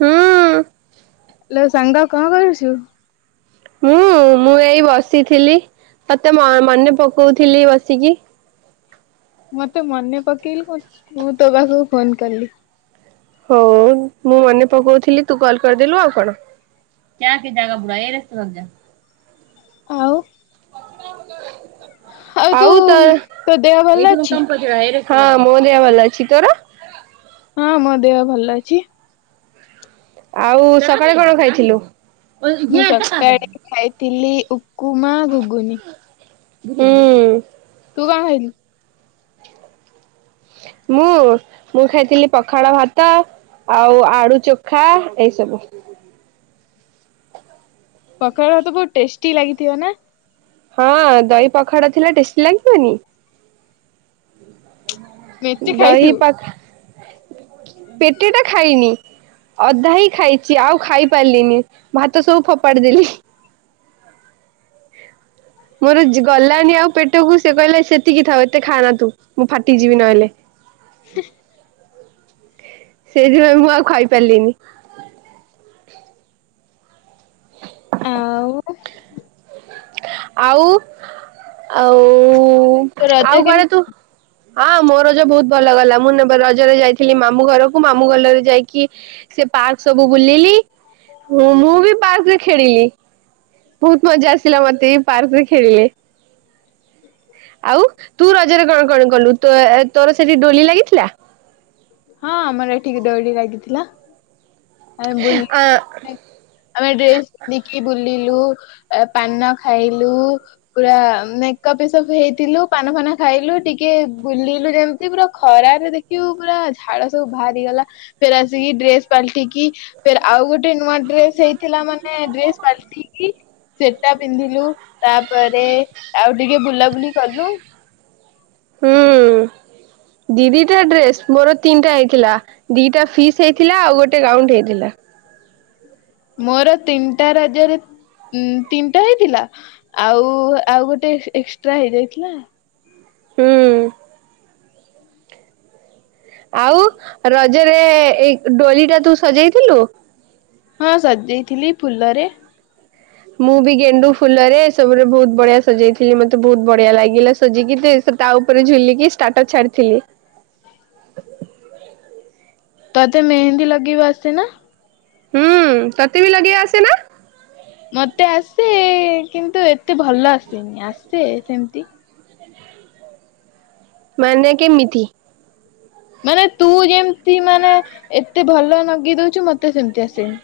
ହୁଁ ସାଙ୍ଗ କଣ କରୁଛୁ? ମୁଁ- ମୁଁ ଏଇ ବସିଥିଲି, ତତେ ମ - ମନେ ପକଉଥିଲି ବସିକି। ମତେ ମନେ ପକେଇଲୁ, [unintelligible] ମୁଁ ତୋ ପାଖକୁ ଫୋନ୍ କଲି। ହଉ ମୁଁ ମନେ ପକଉଥିଲି, ତୁ କଲ କରିଦେଲୁ ଆଉ କଣ। [unintelligible] ଆଉ ଆଉ ତ ତୋ ଦେହ ଭଲ ଅଛି? ହଁ ମୋ ଦେହ ଭଲ ଅଛି। ତୋର? ହଁ ମୋ ଦେହ ଭଲ ଅଛି। ଆଉ ସକାଳେ କଣ ଖାଇଥିଲୁ? ମୁଁ ସକାଳେ ଖାଇଥିଲି ଉକୁମା, ଘୁଗୁନି। ହୁଁ। ତୁ କଣ ଖାଇଥିଲୁ? ମୁଁ- ମୁଁ ଖାଇଥିଲି ପଖାଳ ଭାତ ଆଉ ଆଳୁ ଚଖା ଏଇ ସବୁ। ପଖାଳ ଭାତ ବହୁତ ଟେଷ୍ଟି ଲାଗିଥିବ ନା? ହଁ ଦହି ପଖାଳ ଥିଲା ଟେଷ୍ଟି ଲାଗିବନି? ମେଞ୍ଚେ ଦହି ଖାଇଥିବୁ। ପାଖ ପେଟେ ଟା ଖାଇନି। ଅଧା ହିଁ ଖାଇଛି ଆଉ ଖାଇ ପାରିଲିନି ଭାତ ସବୁ ଫୋପାଡି ଦେଲି। ମୋର ଗଲାନି ଆଉ ପେଟକୁ ସେ କହିଲା ସେତିକି ଥାଉ ଏତେ ଖାଆ ନା ତୁ ମୁଁ ଫାଟିଯିବି ନହେଲେ। ସେଇଥିପାଇଁ ମୁଁ ଆଉ ଖାଇ ପାରିଲିନି। ଆଉ ଆଉ ଆଉ ତୋ ରଜ ଆଉ କେମିତି [unintelligible] ତୁ ହଁ ମୋ ରଜ ବହୁତ ଭଲ ଗଲା ମୁଁ ନେ ରଜରେ ଯାଇଥିଲି ମାମୁ ଘରକୁ ମାମୁଁ ଗଲରେ ଯାଇକି ସେ ପାର୍କ ସବୁ ବୁଲିଲି ମୁଁ ବି ପାର୍କରେ ଖେଳିଲି ବହୁତ ମଜା ଆସିଲା ମତେ ଏଇ ପାର୍କ ରେ ଖେଳିଲେ ଆଉ ତୁ ରଜରେ କଣ କଣ କଲୁ ତ ତୋର ସେଠି ଡୋଲି ଲାଗିଥିଲା? ହଁ ଆମର ଏଠି ଦୋଳି ଲାଗିଥିଲା। ଆମ ବୁ ଆଁ ଆମେ ଡ୍ରେସ୍ ପିନ୍ଧିକି ବୁଲିଲୁ, ପାନ ଖାଇଲୁ ପୁରା ମେକଅପ୍ ହେଇଥିଲୁ ପାନ ଫାନ ଖାଇଲୁ ଟିକେ ବୁଲିଲୁ ଯେମିତି ପୁରା ଖରାରେ ଦେଖ [unintelligible] ପୁରା ଝାଳ ସବୁ ବାହାରିଗଲା ଫେରେ ଆସିକି ଡ୍ରେସ ପାଲଟିକି ଫେରେ ଆଉ ଗୋଟେ ନୂଆ ଡ୍ରେସ ହେଇଥିଲା ମାନେ ଡ୍ରେସ ପାଲଟିକିି ସେଟା ପିନ୍ଧିଲୁ ତାପରେ ଆଉ ଟିକେ ବୁଲାବୁଲି କଲୁ। ହୁଁ। ଦି ଦିଟା ଡ୍ରେସ ମୋର ତିନିଟା ହେଇଥିଲା। ଦିଟା ଫିସ୍ ହେଇଥିଲା ଆଉ ଗୋଟେ ଗାଉଣ୍ଡ ହେଇଥିଲା। ମୋର ତିନିଟା ରଜରେ ଉଁ ତିନିଟା ହେଇଥିଲା ଆଉ ଆଉ ଗୋଟେ ଏକ୍ସଟ୍ରା ହେଇଯାଇଥିଲା। ହୁଁ। ଆଉ ରଜରେ ଏଇ ଡୋଲି ଟା ତୁ ସଜେଇଥିଲୁ? ହଁ ସଜେଇଥିଲି ଫୁଲରେ ମୁଁ ବି ଗେଣ୍ଡୁ ଫୁଲରେ ଏ ସବୁରେ ବହୁତ ବଢିଆ ସଜେଇଥିଲି ମତେ ବହୁତ ବଢିଆ ଲାଗିଲା ସଜେଇକି। ସେ ତା ଉପରେ ଝୁଲିକି ଷ୍ଟାଟସ ଛାଡିଥିଲି। ତତେ ମେହେନ୍ଦୀ ଲଗେଇବା ଆସେ ନା? ହୁଁ ତତେ ବି ଲଗେଇଆ ଆସେ ନା? ମତେ ଆସେ କିନ୍ତୁ ଏତେ ଭଲ ଆସେନି। ଆସେ ସେମିତି ମାନେ କେମିତି? ମାନେ ତୁ ଯେମିତି ମାନେ ଏତେ ଭଲ ଲଗେଇ ଦଉଛୁ ମତେ ସେମତି ଆସେନି।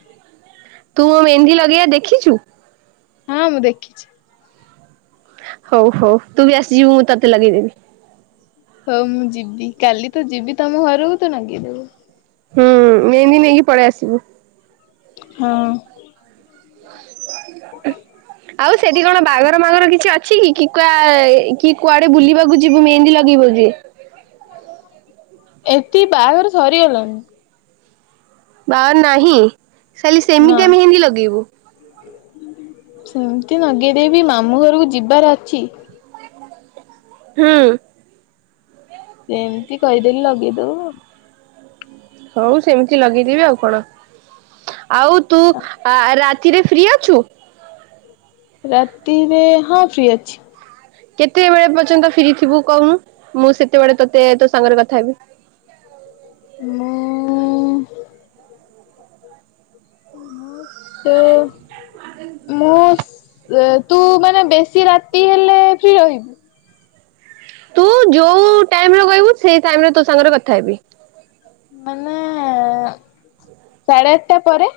ତୁ ମୋ ମେହେନ୍ଦି ଲଗେଇବା ଦେଖିଛୁ? ହଁ ମୁଁ ଦେଖିଛି। ହଉ ହଉ ତୁ ବି ଆସିଯିବୁ ମୁଁ ତତେ ଲଗେଇଦେବି। ହଉ ମୁଁ ଯିବି କାଲି ତ ଯିବି ତମ ଘରକୁ ତ ନଗେଇଦବୁ। ହୁଁ ମେହେନ୍ଦି ନେଇକି ପଳେଇ ଆସିବୁ। ହଁ। ଆଉ ସେଠି କଣ ବାହାଘର ମାଘର କିଛି ଅ ଅଛି କି କି କୁ କି କୁଆଡେ ବୁଲିବାକୁ ଯିବୁ ମେହେନ୍ଦୀ ଲଗେଇବୁ ଜେ ଏତିକି ବାହାଘର ସରିଗଲାଣି? ବାହାଘର ନାହିଁ ଖାଲି ନା। ସେମିତି ଆ ମେହେନ୍ଦୀ ଲଗେଇବୁ। ସେମିତି ଲଗେଇଦେବି ମାମୁଁ ଘରକୁ ଯିବାର ଅଛି। ହୁଁ। ସେ ଏମିତି କହିଦେଲି ଲଗେଇଦେବୁ ଆଉ। ହଉ ସେମିତି ଲଗେଇଦବି ଆଉ କଣ ଆଉ ତୁ ଆ ରା ତିରେ ଫ୍ରି ଅଛୁ? ରାତିରେ ହଁ ଫ୍ରି ଅଛି। କେତେବେଳେ ପର୍ଯ୍ୟନ୍ତ ଫିରି ଥିବୁ କହୁନୁ ମୁଁ ସେତେବେଳେ ତୋତେ ତୋ ସାଙ୍ଗରେ କଥା ହେବି? ମୁଁ ମୁଁ ତ ମୁଁ ତୁ ମାନେ ବେଶୀ ରାତି ହେଲେ ଫ୍ରି ରହିବୁ। ତୁ ଯୋଉ ଟାଇମରେ କହିବୁ ସେଇ ଟାଇମରେ ତୋ ସାଙ୍ଗରେ କଥା ହେବି। ମାନେ ସାଢେ ଆଠଟା ପରେ।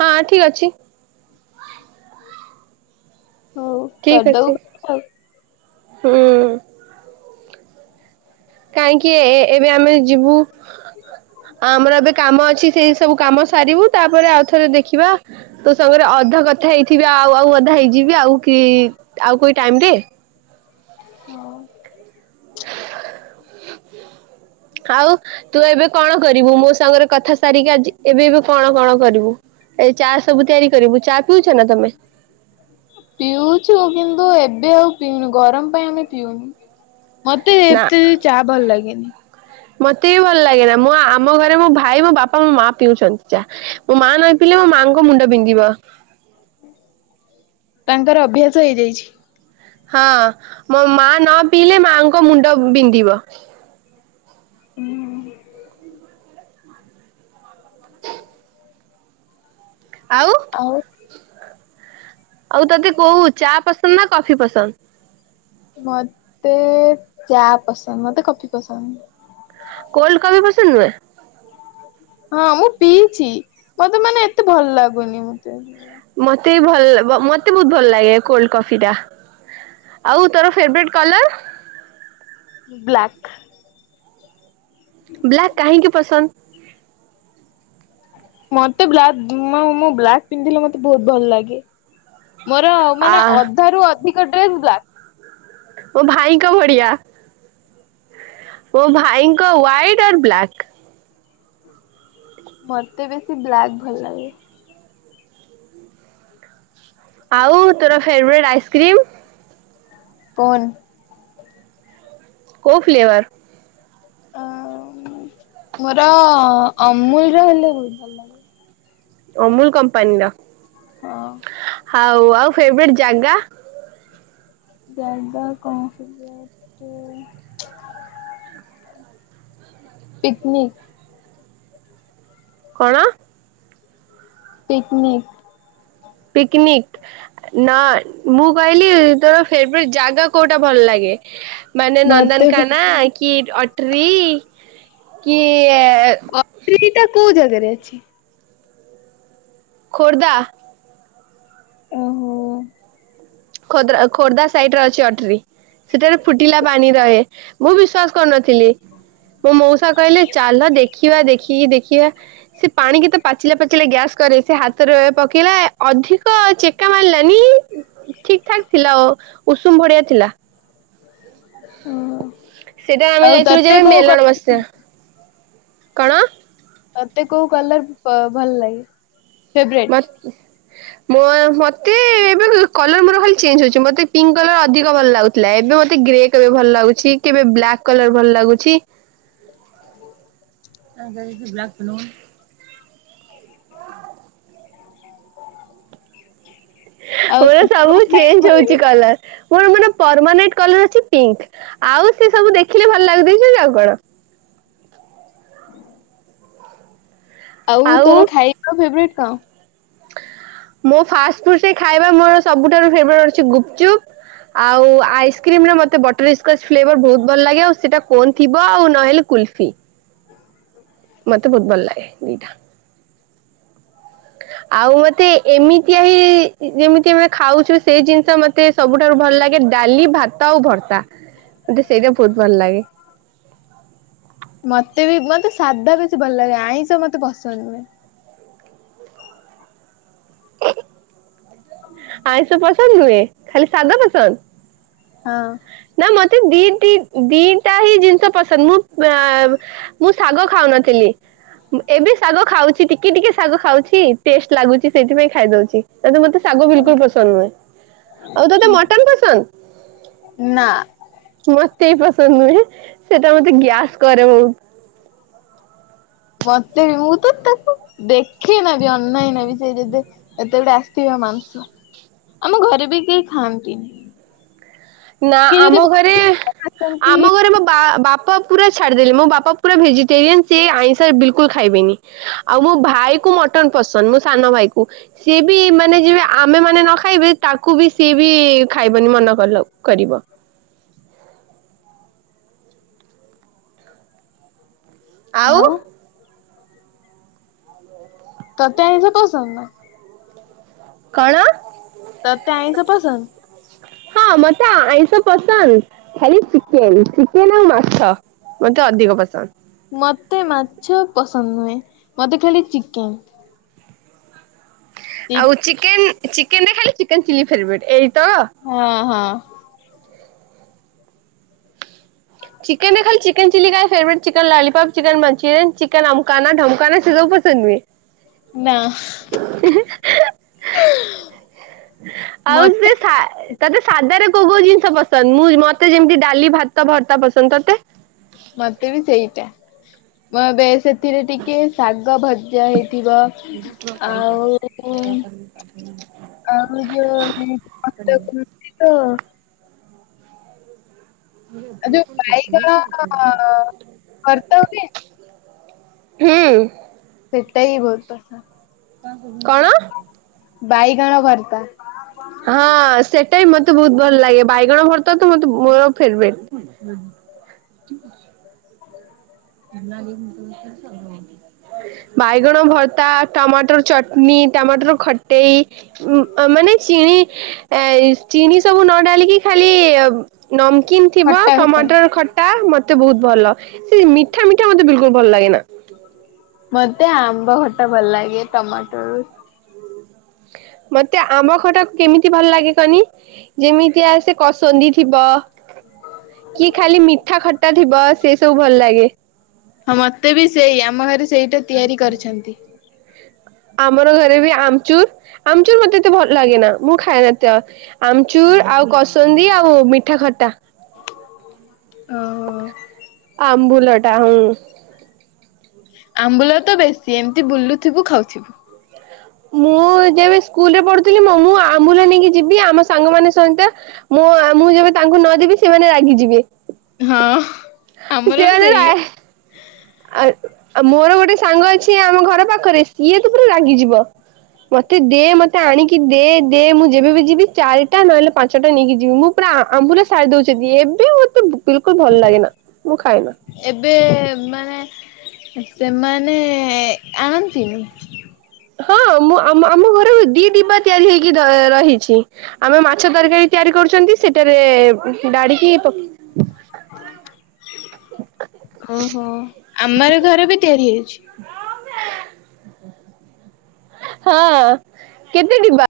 ହଁ ଠିକ ଅଛି। ହଉ ଠିକ୍ କରିଦବୁ ଅଛି ଆଉ ହୁଁ। କାହିଁକି ଏ ଏବେ ଆମେ ଯିବୁ? ଆ ଆମର ଏବେ କାମ ଅଛି ସେଇ ସବୁ କାମ ସାରିବୁ ତାପରେ ଆଉଥରେ ଦେଖିବା ତୋ ସାଙ୍ଗରେ ଅଧା କଥା ହେଇଥିବି ଆଉ ଆଉ ଅଧା ହେଇଯିବି ଆଉ କି ଆଉ କୋଉ ଟାଇମରେ? ହଉ। ଆଉ ତୁ ଏବେ କଣ କରିବୁ ମୋ ସାଙ୍ଗରେ କଥା ସାରିକି ଆଜି ଏବେ ଏବେ କଣ କଣ କରିବୁ?? ଏଇ ଚା ସବୁ ତିଆରି କରିବୁ ଚା ପିଉଛ ନା ତମେ? ପିଉଛୁ କିନ୍ତୁ ଏବେ ଆଉ ପିଉନୁ ଗରମ ପାଇଁ ଆମେ ପିଉନୁ। ମତେ ନା ଏତେ ବି ଚା ଭଲ ଲାଗେନି। ମତେ ବି ଭଲ ଲାଗେନା ମୁଁ ଆମ ଘରେ ମୋ ଭାଇ ମୋ ବାପା ମୋ ମା ପିଉଛନ୍ତି ଚା। ମୋ ମା ନଈ ପିଇଲେ ମୋ ମାଆଙ୍କ ମୁଣ୍ଡ ବିନ୍ଧିବ। ତାଙ୍କର ଅଭ୍ୟାସ ହେଇଯାଇଛି। ହଁ ମୋ ମା ନ ପିଇଲେ ମାଙ୍କ ମୁଣ୍ଡ ବି ବିନ୍ଧିବ। ହୁଁ। ଆଉ ଆଉ ଆଉ ତତେ କୋଉ ଚା ପସନ୍ଦ ନା କଫି ପସନ୍ଦ? ମତେ ଚା ପସନ୍ଦ ମତେ କଫି ପସନ୍ଦ। କୋଲ୍ଡ କଫି ପସନ୍ଦ ନୁହେଁ? ହଁ ମୁଁ ପିଇଛି ମତେ ମାନେ ଏତେ ଭଲ ଲାଗୁନି ମତେ। ମତେ ବି ଭଲ ମତେ ବହୁତ ଭଲ ଲାଗେ କୋଲଡ କଫିଟା। ଆଉ ତୋର ଫେବରଟ୍ କଲର? ବ୍ଲାକ୍। ବ୍ଲାକ୍ କାହିଁକି ପସନ୍ଦ? ମତେ ବ୍ଲାକ ମୋ ମୁଁ ବ୍ଲାକ୍ ପିନ୍ଧିଲେ ମତେ ବହୁତ ଭଲ ଲାଗେ। ମୋର ଆ ମାନେ ଅଧା ରୁ ଅଧିକ ଡ୍ରେସ ବ୍ଲାକ୍। ମୋ ଭାଇଙ୍କ ଭଡିଆ। ମୋ ଭାଇଙ୍କ ୱାଇଟ ଅର୍ ବ୍ଲାକ୍। ମତେ ବେଶୀ ବ୍ଲାକ୍ ଭଲ ଲାଗେ। ଆଉ ତୋର ଫେବରେଟ୍ ଆଇସ୍କ୍ରିମ୍? କୋନ୍। କୋଉ ଫ୍ଲେବର? ଆଁ ମୋର ଅମୁଲର ହେଲେ ବହୁତ ଭଲଲାଗେ। ଅମୁଲ କମ୍ପାନୀର। ହଁ। ଆଉ ଆଉ ଫେବରେଟ ଯାଗା? ଯାଗା କଣ ଟିକେ ଟିକେ ପିକନିକ୍। [inaudible] କଣ? ପିକନିକ୍। ପିକନିକ। ନା, ମୁଁ କହିଲି ତୋର ଫେବେରେଟ୍ ଜାଗା କୋଉଟା ଭଲ ଲାଗେ? ମାନେ ମତେ ନନ୍ଦନକାନନ କି ଅଟ୍ରି କି ଆହ୍ ଅଟ୍ରି ଟା କୋଉ ଜାଗାରେ ଅଛି? ଖୋର୍ଦ୍ଧା। ଓ ହୋ ଖୋଦରା ଖୋର୍ଦ୍ଧା ସାଇଡରେ ଅଛି ଅଟ୍ରି। ସେଠାରେ ଫୁଟିଲା ପାଣି ରହେ ମୁଁ ବିଶ୍ଵାସ କରୁନଥିଲି। ମୋ ମଉସା କହିଲେ ଚାଲ ଦେଖିବା ଦେଖିକି ଦେଖିବା। ସେ ପାଣି କି ତ ପାଚିଲା ପାଚିଲା ଗ୍ୟାସ୍ କରେ ସେ ହାତରେ ପକେଇଲା ଅଧିକ ଚିକ [inaudible] ଠିକ୍ ଠାକ୍ ଥିଲା ଆ ଉଷୁମ ବଢ଼ିଆ ଥିଲା। ହଁ। ସେଇଟା ଆମେ ଯାଇଥିଲୁ ଯେବେ ମେଲଣ ବସ୍ୟା କଣ? ତତେ କୋଉ କଲର ଭଲ ଲାଗେ ଫେବରେଟ୍? [inaudible] ମୋ ମତେ ଏବେ କଲର ମୋର ଖାଲି ଚେଞ୍ଜ ହଉଛି ମତେ ପିଙ୍କ୍ କଲର ଅଧିକ ଭଲ ଲାଗୁ। ଥିଲା ଏବେ ମତେ ଗ୍ରେ କଲର ଭଲ ଲାଗୁଛି କେବେ ବ୍ଲାକ୍ କଲର ଭଲ ଲାଗୁଛି। [inaudible] [unintelligible] ବ୍ଲାକ୍ ନୁହ୍ ଆଉ ମୋର ତତେ ସବୁ କୋଉ ଖାଇବା ଭଲ ଚେଞ୍ଜ ଲାଗେ ହଉଛି କଲର। ମୋର ମାନେ ପରମାନେଣ୍ଟ କଲର ଅଛି ପିଙ୍କ ଆଉ ସେ ସବୁ ଦେଖିଲେ ଭଲ ଲାଗିଯାଇଛି ଆଉ କଣ? ଆଉ ତୋର ଖାଇକ ଫେବରେଟ କଣ? ମୋ ଫାଷ୍ଟ ଫୁଡସେ ଖାଇବା ମୋର ସବୁଠାରୁ ଫେଭରେଟ ହଉଛି ଗୁପଚୁପ। ଆଉ ଆଇସ୍କ୍ରିମରେ ମତେ ବଟର ସ୍କଚ ଫ୍ଲେଭର ବହୁତ ଭଲ ଲାଗେ ଆଉ ସେଇଟା କୋନ୍ ଥିବ ଆଉ ନହେଲେ କୁଲ୍ଫି, ମତେ ବହୁତ ଭଲ ଲାଗେ ଦିଟା। ଆଉ ମତେ ଏମିତିଆ ହି ଯେମିତି ଆମେ ଖାଉଛୁ ସେଇ ଜିନିଷ ମ ତେ ସବୁଠାରୁ ଭଲ ଲାଗେ ଡାଲି, ଭାତ, ଆଉ ଭର୍ତା ମତେ ସେଇଟା ବହୁତ ଭଲ ଲାଗେ। ମତେ ବି ମତେ ସାଧା ବେଶୀ ଭଲ ଲାଗେ ଆଇଁଷ ମତେ ପସନ୍ଦ ନୁହେଁ। [inaudible] ଆଇଁଷ ପସନ୍ଦ ନୁହେଁ, ଖାଲି ସାଧା ପସନ୍ଦ? ହଁ। ନା ମତେ ଦି ଦି ଦିଟା ହିଁ ଜିନିଷ ପସନ୍ଦ ମୁଁ ଆହ୍ ମୁଁ ଶାଗ ଖାଉନଥିଲି। ଏବେ ଶାଗ ଖାଉଛି ଟିକେ ଟିକେ ଶାଗ ଖାଉଛି ଟେଷ୍ଟ ଲାଗୁଛି ସେଇଥିପାଇଁ ଖାଇଦଉଛି, ହେଲେ ମତେ ଶାଗ ବିଲ୍ କୁଲ୍ ପସନ୍ଦ୍ ନୁହେଁ ଆଉ ତୋତେ ମଟନ ପସନ୍ଦ? ନା ମତେ ବି ପସନ୍ଦ ନୁହେଁ, ସେଟା ମତେ ଗ୍ୟାସ୍ କରେ ବହୁତ୍। ମତେ ବି ମୁଁ ତ ତାକୁ ଦେଖେନା ବି ଅନାଏନା ବି ସେ ଯେବେ ଏତେ ଗୁଡେ ଆସିଥିବ ମାଂସ, ଆମ ଘରେ ବି କେହି ଖାଆନ୍ତି ନି। ନା ଆମ ଘରେ ଆମ ଘରେ ମୋ ବା ବାପା ପୁରା ଛାଡିଦେଲି ମୋ ବାପା ପୁରା ଭେଜିଟେରିଆନ୍ ସେ ଆଇଁଶ ବିଲକୁଲ ଖାଇବେନି। ଆଉ ମୋ ଭାଇ କୁ ମଟନ ପସନ୍ଦ ମୋ ସାନ ଭାଇ କୁ। ସିଏ ବି ମାନେ ଯିବେ ଆମେ ମାନେ ନ ଖାଇବେ ତାକୁ ବି ସିଏ ବି ଖାଇବନି ମନା କଲ। କରିବ [inaudible] ଆଉ ତତେ ଆଇଁସ ପସନ୍ଦ ନାଁ? କଣ? ତତେ ଆଇଁସ ପସନ୍ଦ? ହଁ, ମତେ ଆଇଁଷ ପସନ୍ଦ୍ ଖାଲି ଚିକେନ୍ ଚିକେନ୍ ଆଉ ମାଛ। ମତେ ଅଧିକ ପସନ୍ଦ। ମୋତେ ମାଛ ପସନ୍ଦ୍ ନୁହେଁ, ମୋତେ ଖାଲି ଚିକେନ୍। ଆଉ ଚିକେନ୍, ଚିକେନ୍ ରେ ଖାଲି ଚିକେନ ଚିଲି ଫେବ୍ରେଟ୍ ଏଇ ତ। ହଁ, ହଁ। ଚିକେନ୍ ରେ ଖାଲି ଚିକେନ୍ ଚିଲି କାଇଁ favourite chicken lollipop, chicken Manchurian, chicken ଅମକନା ଢମ୍ କାନା ସେ ସବୁ ପସନ୍ଦ ନୁହେଁ? ନା। ଆଉ ସେ ମତେ ଥାଏ ତତେ ସାଧାରେ କୋଉ କୋଉ ଜିନିଷ ପସନ୍ଦ୍ ମୁଁ ମତେ ଯେମିତି ଡାଲି, ଭାତ, ଭର୍ତ୍ତା ପସନ୍ଦ। ତତେ? ମତେ ବି ସେଇଟା। ମୋ ବେ ସେଥିରେ ଟିକେ ଶାଗ ଭଜା ହେଇଥିବ। ଭିଡିଓ କ କଲ୍ ଆଉ କର କଣ କରିବି [unintelligible] ଟିଟୋ, ଆଉ ଯୋଉ ବାଇଗଣ-ଅ-ଅ-ଅ ଭର୍ତ୍ତା ହୁଏ? ହୁଁ। ସେଇଥିପାଇଁ ବହୁତ ପସନ୍ଦ। କଣ? ବାଇଗଣ ଭର୍ତା। ହଁ, ସେଟା ବି ମତେ ବହୁତ ଭଲ ଲାଗେ, ବାଇଗଣ ଭର୍ତା ତ ମତେ ବୋ ମୋ ଫେବ୍ରେଟ୍। [unintelligible] [unintelligible] [unintelligible] ବାଇଗଣ ଭର୍ତ୍ତା, ଟମାଟର ଚଟନୀ, ଟମାଟର ଖଟେଇ। ଉ ମାନେ ଚିଣି ଏଇ ଚିନି ସବୁ ନ ଡାଲିକି ଖାଲି-ଇ-ଇ-ଇ ନମକିନି ଥିବ ଖଟା ଖଟା ଟମାଟର ଖଟା ମତେ ବହୁତ ଭଲ। ସେ ମିଠା ମିଠା ମତେ ବିଲକୁଲ ଭଲ ଲାଗେନା। ମତେ ଆମ୍ବ ଖଟା ଭଲ ଲାଗେ ଟମାଟୋର ମତେ ଆମ ଖଟାକୁ କେମିତି ଭଲ ଲାଗେ କହନି। ଯେମିତିଆ ସେ କସନ୍ଦି ଥିବ। କି ଖାଲି ମିଠା, ଖଟା ଥିବ ସେ ସବୁ ଭଲ ଲାଗେ। ହଁ, ମତେ ବି ସେଇଆ ଆମ ଘରେ ସେଇଟା ତିଆରି କରିଛନ୍ତି। ଆମର ଘରେ ବି ଆମଚୁର୍, ଆମଚୁର୍ ମତେ ଏତେ ଭଲ ଲାଗେନା ମୁଁ ଖାଏନା ଏତା। ଆମଚୁର୍, ଆଉ କସନ୍ଦି, ଆଉ ମିଠା ଖଟା। ଓ-ଓ-ଓ। ଆମ୍ବୁଲ ଟା ହୁଁ। ଆମ୍ବୁଲ ତ ବେଶୀ ଏମିତି ବୁଲୁ ଥିବୁ ଖାଉଥିବୁ। ମୁଁ ଯେବେ ସ୍କୁଲରେ ପଢୁଥିଲି ମୁଁ ମୁଁ ଆମ୍ବୁଲ ନେଇକି ଯିବି ଆମ ସାଙ୍ଗ ମାନେ ସହିତ ମୋ ମୁଁ ଯେବେ ତାଙ୍କୁ ନ ଦେବି ସେମାନେ ରାଗିଯିବେ। ହଁ ଆମର ବି ସେମାନେ ରା ସେଇଆ। ଆ ଆଉ ମୋର ଗୋଟେ ସାଙ୍ଗ ଅଛି ଆମ ଘର ପାଖରେ ସିଏ ତ ପୁରା ରାଗିଯିବ। ମତେ ଦେ ମତେ ଆଣିକି ଦେ ଦେ ମୁଁ ଯେବେବ ଯିବି ଚାରିଟା ନହେଲେ ପାଞ୍ଚଟା ନେଇକି ଯିବି। ମୁଁ ପୁରା ଆ ଆମ୍ବୁଲ ସାରି ଦଉଛନ୍ତି ଏବେ ଏତେ ବିଲକୁଲ ଭଲ ଲାଗେନା ମୁଁ ଖାଏନା। ଏବେ-ଏ-ଏ-ଏ ମାନେ ସେମାନେ-ଏ-ଏ ଆଣନ୍ତିନି? ହଁ ମୁଁ ଆମ ଆମ ଘର ଦି ଡିିବା ତିଆରି ହେଇକି ର ରହିଛି। ଆମେ ମାଛ ତରକାରୀ ତିଆରି କରୁଛନ୍ତି ସେଠାରେ-ଏ-ଏ-ଏ ଡାଡିକି ପ ଓହୋ ଆମର ଘର ବି ତିଆରି ହେଇଛି। [unintelligible] ହଁ କେବେ ଡିବା?